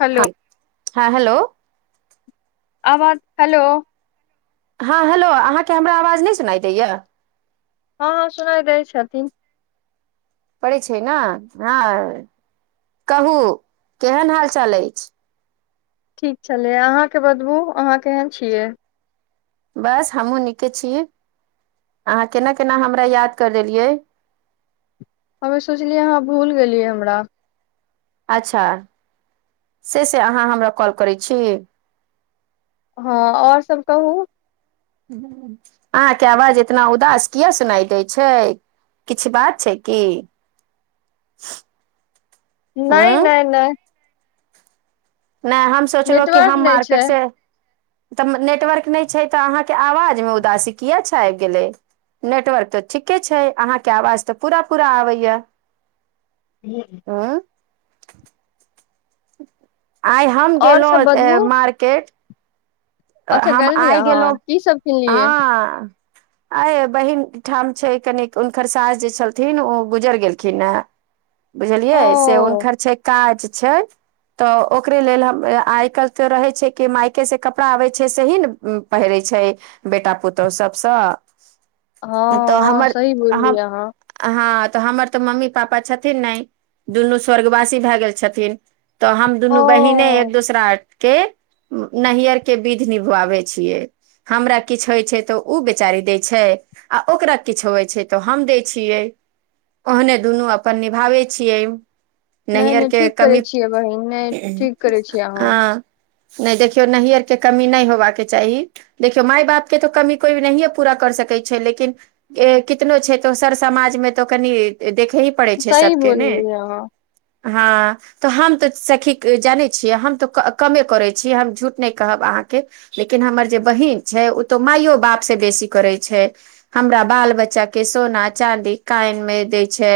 Hello. हँ हँ hello. आवाज हेलो। हँ हेलो अहाँके हमरा आवाज नहि सुना द यए। हँ हँ सुना दै छै। पड़ै छै ने हँ कहू केहन हाल चाल अछि। ठीक छलै अहाँके बदबू अहाँ केहन छियै। बस हमहूँ नीके छी अहाँ केना केना हमरा याद करि देलियै। हमे सोचलियै अहाँ भूल गेलियै हमरा। अच्छा से से अहाँ हमरा कॉल करै छी। हँ आओर सभ कहू। अहाँके आवाज इतना उदास किया सुनाई देै छै किछु बात छै की। नहि हूँ नहि नहि। नहि हम सोचलो कि नेटवर्क हम नहि मार्केट छै से। तऽ नेटवर्क नहि छै तऽ अहाँके आवाजमे उदासी किएक छै आबि गेलै नेटवर्क तऽ ठीके छै अहाँके आवाज तऽ पूरा पूरा आबैए। हूँ। [unintelligible] अचछा आइ हम और सब गेलहुं बतबू मार्केट। अच्छा हम गेलबी आइ अहाँ गेलहु की सब किनलियै हँ। आइ बहिन ठाम छै कनि, हुनकर सास जे छलथिन ओ गुजर गेलखिने। बुझलियै से ओ हुनकर छै काज छै, त ओकरे लेल हम, आइ काल्हि त रहै छै कि मायके से कप ड़ा आबै छै सेही ने पहिरै छै बेटा पुतहु सबसं। हँ हँ सही बोललियै अहाँ। हँ तऽ हमर तऽ मम्मी पापा छथिन नहि दुनू स्वर्गवासी भए गेल छथिन। तऽ हम दुनू बहिने ओ एक दूसरा। के? नैहर। के विध निभाबै छियै। हमरा किछु होइ छै त ओ बेचारी दै छै आ ओकरा किछु होइ छै त हम दै छियै, ओहने दुनु अपन निभाबै छियै। नै नैहर नै के ठीक करै कमी छियै बहिन, नै ठीक करै छियै अहां। नै देखियौ नैहर के कमी नहि होबाक चाही, देखियौ माय बाप के त कमी कोइ नहिेये पुरा कर सकै छै लेकिन कितनो छै त सर समाजमे त कनि देख सही बोललियै अहां। हां, त हम त सखी जानै छियै हम त कमे करै छियै, हम झुठ नै कहब अहांके, लेकिन हमर जे बहिन छै ओ त माइयो बाप से बेसी करै छै, हमरा बाल बच्चा के सोना चाँदी कान मे दै छै।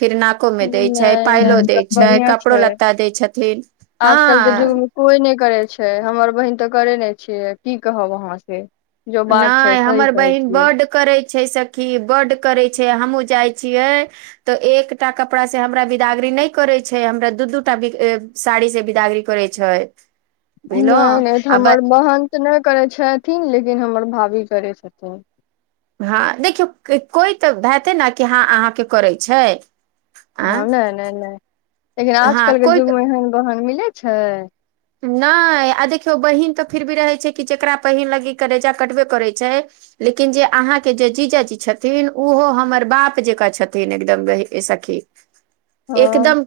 फिर नाको में दै छै, नहि पायलो नहि दै तऽ छै, बढ़िया कपड़ो छै लत्ता दै छथिन, आजकल के युग हां। मे कोई नहि करे छै, हमर बहिन त करै नै छियै की कहब अहांके। नै हमर बहिन बड्ड करै छै सखी, बड्ड करै छै, हमहुं जाइ छियै त एकटा कपड़ा से हमरा बिदागरी नै करै छै, हमरा दु-दुटा साड़ी से बिदागरी करै छै। बुझलौ नै नै त आ ब हमर बहन के नै करै छथिन लेकिन हमर भाभी करै छथिन। हां, देखियौ कोइ त हेतै ने कि हां अहांके करै छै। हां, आँ नै नै नै, लेकिन हँ आजकल के युग मे एहन बहन मिल नै छै। नै आ देखियौ बहिन त फिर भी रहै छै कि जकरा पहिल लगी करै छै आ कटबे करै छै लेकिन, जे अहांके जे जीजाजी छथिन ओहो हमर बाप जेकां छथिन एकदम, सखी। हँ एकदम,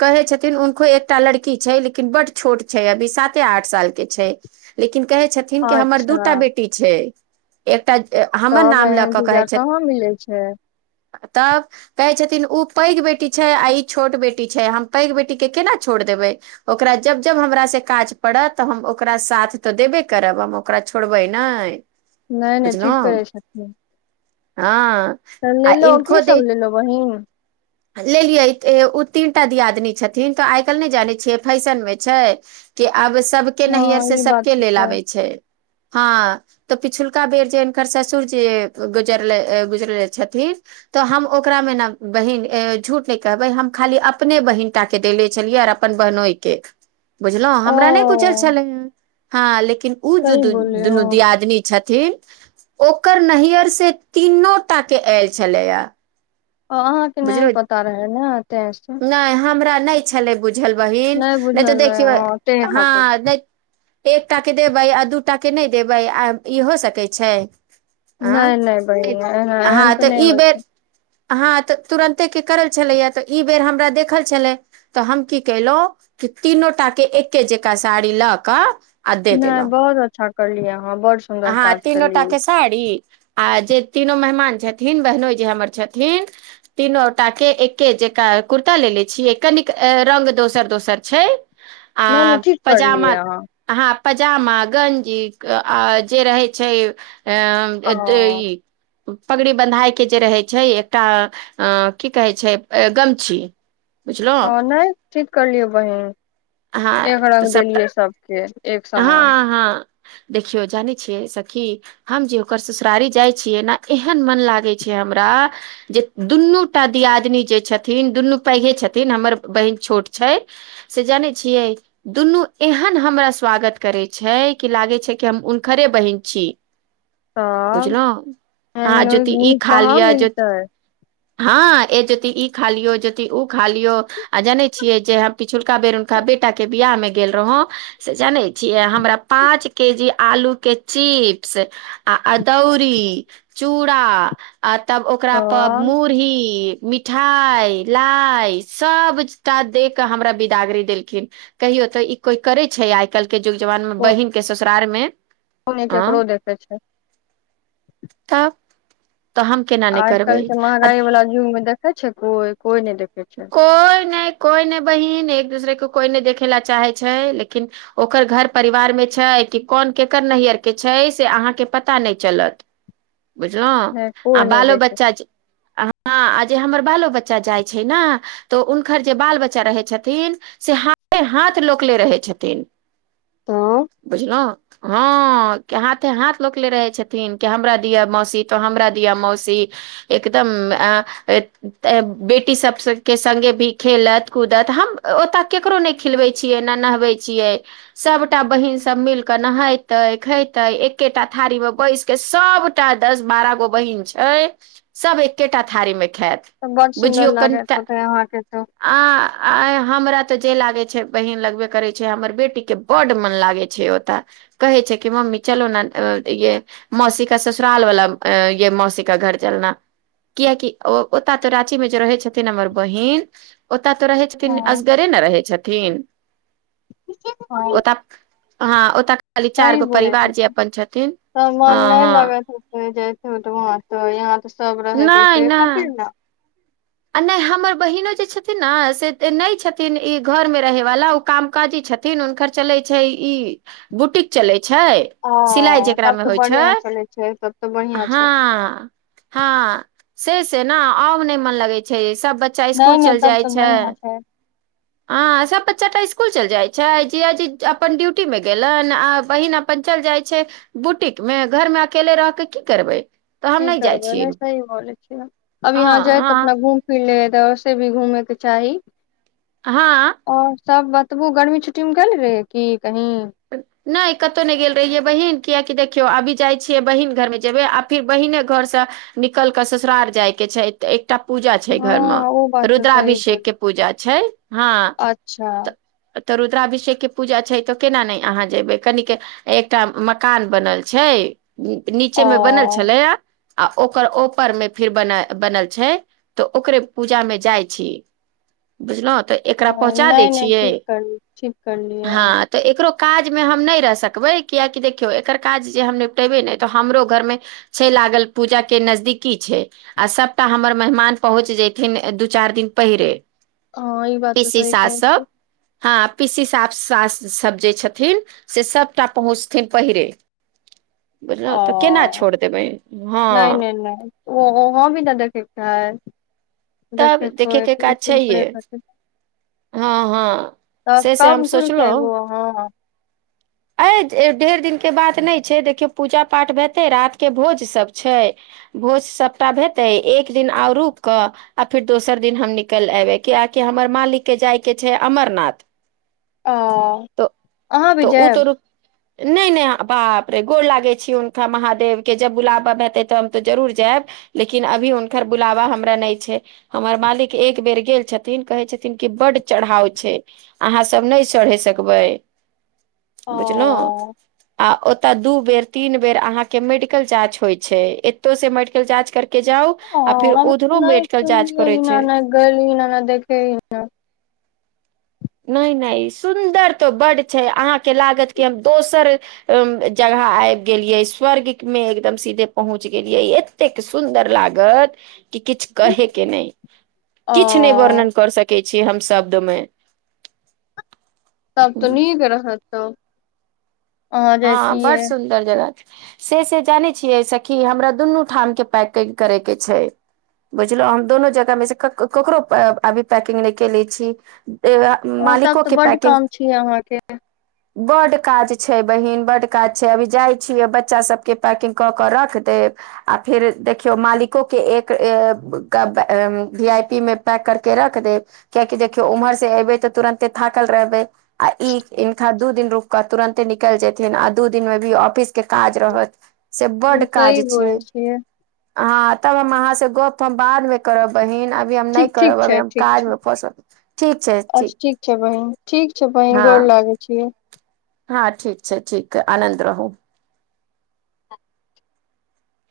कहै छथिन कोई एकटा लड़की छै लेकिन बड छोट छै, अभी साते आठ साल के छै लेकिन कहै छथिन कि हमर अच्छा दुटा बेटी छै। एकटा हमर तब नाम ल एहन क कहै जीजा छथिन, कहाँ मिलै छै तब कहै छथिन थिन ओ पैघ बेटी छै आ ई छोट बेटी छै हम पैघ बेटी के केना छोड़ देबै, ओकरा जब जब हमरा से काज पड़त त हम ओकरा साथ त देबे करब, हम ओकरा छोड़बै नै नै नै ठीक करै छथिन, हँ त आ लेलहुं, इनको कि दे सब लेलहुं बहिन। लेलियै, ओ तीन टा दियादनी छथिन त आइ काल्हि नहि जानै छियै, फैशन मे छै कि आब सबके हँ नैहर से ई बात सबके तऽ लेल आबै छै। हां त पिछुलका बेर जे हिनकर ससुरजी गुजरले गुजरले छथिन त हम ओकरा मे ने बहिन झूठ नहि कहबै हम खाली अपने बहिन टा के देले छलियै आर अपन बहनोइ के। बुझलहुँ ओ हमरा नहि बुछल छलै। हँ लेकिन लेकिन, ओ जू सही द बोलली हँ दुनु दियादनी छथि ओकर नैयर से तीनो टा के आयल छलैया। ओ अहाँके नहि बुझलहु पता रहे ने। तें से नहि हमरा नहि छलै बुझ झल बहिन नहि तऽ बुझल रहे देखयो हँ ओतेहे हँ खातिर नहि। एकटा के देबै आ दू टा के नहि देबै? आ ई हो सकै छै? नहि आँ नहि बहिन एना एहन हँ तऽ नहि ई होइ बेर छै। हँ तऽ तुरन्ते के करल छलैया? तऽ ई बेर हमरा देखल छलै तऽ हम की केलहु कि तीनो टा के एके जकाँ साड़ी लऽ कऽ आ दे नहि देलहुँ बहुत अच्छा करलिय। हँ तीनोटा के साड़ी आ जे तीनो मेहमान छथिन। बहिनोय जे हमर छथिन तीनो गोटा के एके जका कुर्ता लेे छियै, कनिक रंग दोसर दोसर छै। आ नहि नहि ठीक करलियै पजामा अहाँ ह पजामा, गंजीक आ जे रहै छै आ एत ओ ई पगड़ी बन्धाायके जे रहै छै एकटा अ की कहै छै? गमछी! बुझलहु हँ नहि ठीक करलियै बहिन। हँ एक तऽ रंग सबटा देलियै सभके। हँ हँ देखियौ जानै छियै सखी हम जे ओकर ससुरारी जाइ छियै ने एहन मन लागै छै हमरा जे दुनू टा दियादिननी जे छथिन दुनू पैघे छथिन हमर बहिन छोट छै से जानै छियै दुनू एहन हमरा स्वागत करै छै कि लागे छै कि हम हुनकरे बहिन छी। तब बुझलहुँ एहन अहाँ ज्योति ननदनी ई खा कहाँ लिअ ज्योति मिलतै? हँ ए जोति ई खा लियौ जोति ओ खा लियो आ जानै छियै जे अभी छोटका बेरु उनका बेटा के बियाह में गेल रहौं। से जनै छियै? हमरा पाँच के जी आलू के चिप्स आ अदौरी, चूड़ा आ तब ओकरा पर तब मुरही मिठाई, लाइ सबटा दे के हमरा बिदागरी देलखिन। कहियो ते ई कोई करे? छै आइ काल्। [unintelligible] युग जवान मे बहिन के सस। ससारमे। [unintelligible] ओ नहि ककरो देखै छै। तब। [unintelligible] केना नहि आजकल जे करबै महगाई वालला युग मे देख। कै छै कोइ। [unintelligible] [unintelligible] कोइ नहि। कोई नहि बहिन एक दूसरे के कोई नहि देखे ला चाहे छै लेकिन ओकर घर परिवार मे छै कि कोन केकर नैहर के छै से अहाँके पता नहि चलत। [unintelligible] बुझलहु नहि आ कोई नहि बालो देखे बच्चा छै। [unintelligible] हँ -आ जे हमर बालो बच्चा जाय। [unintelligible] छै ने तऽ हुनकर जे बाल बच्चा रहै छथिन से हाथे- हाथ लोकले रहै छथिन। [unintelligible] तो [unintelligible] बुझलहु। हँ हाथे हाथ लोकले रहे छथिन कि हमरा दििया मौसी तो हमरा दअ मौसी एकदम- बेी। [unintelligible] कटी सब के संगगे भी खेलत कूदत हम ओता केकरो ने खिलवे छिये न नहबे छिये सबटा बहिन सब मिल के नहेते खेते एकेटा थारी में बैस के सबटा दस बारह गो बहिीन छै सब एकेटा थारी में। खेत बड [unintelligible] सुन्दर बुझियौ। लागैत कनिटा [unintelligible] होते अहाँके तो -आर हमरा। जे लागे छै बहिन लगबे करे छै हमर बेटी के बड मन लागे छै ओता कहे छै कि मम्मी चलो ने ये मौसी का ससुराल वाला ये- मौसीा घर जलना कियकि ओता तो राची मे जे रहे छै। नर बहिन ओ। [unintelligible] तऽ रहै छथिन ह असगरे नहि रहै छथिन। [unintelligible] तीन। [unintelligible] [unintelligible] हँ ओतऽ हँ ओतऽ खाली चारि सही गो बोलै छै परिवार जे अपन छथिन हँ- हँ। त वहाँ त यहाँ। [unintelligible] सब रहेत नहि त नहि खातिर ने। [unintelligible] आ नहि हमर बहिनो जे छथिन ने से नहि छथिन ई घरमे रहैवाला ओ काम काजी छथिन हुनकर चलैत छै ई -बुटीक चलैत छै। छै सिलाइ ओ तब जेकरामे तऽ होइ छै बढ़िया चलै छै तब तऽ [unintelligible] बढ़िया छै हँ -हँ। से- से ने आब नहि मन लगे छै। छै सब। [unintelligible] बच्चा स्कूल नहि चल नहि तब जाइ तऽ छै बढ़िया [unintelligible] आ सब बच्चा। इकुल चल जाइ छै जयाजी अपन ड्यूटी मे गेलनि आ बहिन अपन चल जाइ छै बुटीक मे घर मे अकेले रहके की करबे। [unintelligible] की करबै ने सही बोलै छियै अब हँ यहाँ जाय त हँ अपना घूम। [unintelligible] फ त से भी घूमैके चाही। [unintelligible] हँ। [unintelligible] और सब बतबू गर्मी छुट्टी मे गेल रहे की। [unintelligible] नहि कतहु नहि गेल रहियै बहिन। किआकि देखियो अभी जाय छियै बहिन घर मे जेबे आ फिर बहिने घर से निकल क ससुरार जाय के छै त एकटा पूजा छै हँ घर मे ओ बात तऽ सही रुद्राभिषेक बोल के पूजा छै। हँ अच्छा तऽ त रुद्राभिषेक के पूजा छै तऽ। केना नहि अहाँ जेयबै? कनिक एकटा मकान बनल छै। नीचे ओ मे बनल छलैया। आ ओकर ओपर मे फिर बन बनल छै। तऽ ओकरे पूजा मे जाइ छी बुझलहु। नहि नहि ठीक कर ठीक कर लियए अ हँ तऽ एकरो काज मे हम नहि रह सकबै कियकि देखियौ एकर काज जे हम निपटेबे ने तऽ हमरो घर मे छै लागल पूजा के नजदीकी छै आ सबटा हमर मेहमान पहुँच जयथिन दू चारि दिन पहिरे। हँ ई बात तऽ पीसी सही सास कहै छी। सब हँ पीसी साफ सास से सभ जे छथिन से सभटा पहुँचथिन पहिरे। बुझलहु तऽ केना ओ छोड़ देबै नहि हँ नहि नहि ओहो हमही देने ठीक है। तब देखैके काज छैहे? प्लेट हेतै हँ हँ तऽ से से हम कब घुर के एबौ सोचलहुँ अहाँ अइ ढेर दिन के बात नहि छै देखियौ पूजा पाठ हेतै रात के भोज सब छै भोज सबटा भेतै एक दिन आ रुक कऽ आ फिर दोसर दिन हम निकल एबे किआकि हमर मालिक के जाय के छै अमरनाथ। ओ तऽ अहाँ भी तऽ ओ तो जायब? रुक नहि नहि बाप रे गोर लागे छी हुनका महादेव के जब बुलाबा हेते तऽ हम तऽ जरूर जायब लेकिन अभी हुनकर बुलाबा हमरा नहि छै हमर मालिक एक बेर गेल छथिन कहे छथिन कि बड चढ़ाव छै अहााँ सब नहि चढ़े सक बै। ओ बुझलहुँ आ ओ त दू बेर तीन बेर अहा के मेडिकल जांच होय छै। एतो से मेडिकल जांच कर ह हम नहि जाँच सुनली करै छै एहिना गैली रहे देखैला। नहि नहि सुन्दर तऽ बड्ड छै। अहाँके लागत कि हम दोसर जगह आबि गेलियै। स्वर्गमे एकदम सीधे पहुँच गेलियै एतेक सुन्दर लागत कि किछु कहे के नहि। किछु नहि ओ वर्णन कर सकै छी। छी हम शब्द मे। तब तऽ निक रहत तब अहाँ हँ बड़ जैतियै सुन्दर जगह छै। से से जानै छियै सखी? हमरा दुनू ठाम के पैकिंग करे के छै बुझलहु हम दुनू जगह मे से ककरो अभी पैकिंग नहि केेले छी। ए, ह तब मालिको तऽ के बड्ड पैकिंग काम छीय अहाँके। बड काज छै। बहिन बड काज छै अभी जाइ छियै बच्चा सबके पैकिंग कऽ के रख देब आ फेर देखियौ मालिको के एक भी आई पी मे पैक करके रख देब कियकि देखियौ उम्हर से एबै तऽ तुरंते थाकल रहबै? आ ई इनका दू दिन रूक क तुरन्ते निक कल जेथिन आ दू दिन मे भी ऑफिस के काज रहत। से बड हम्म, काज सही छै बोलै छियै अहाँ। तब हम अहाँ से गप हम बाद मे करब बहिन। अभी हम नहि ठीक ठीक करब अभी छै हम ठीक काज छै मे फोसब ठीक छै अच्छा ठीक। छै बहिन ठीक छै बहिन गोर हँ लागे छी। हँ ठीक छै ठीक छै आनन्द रहू।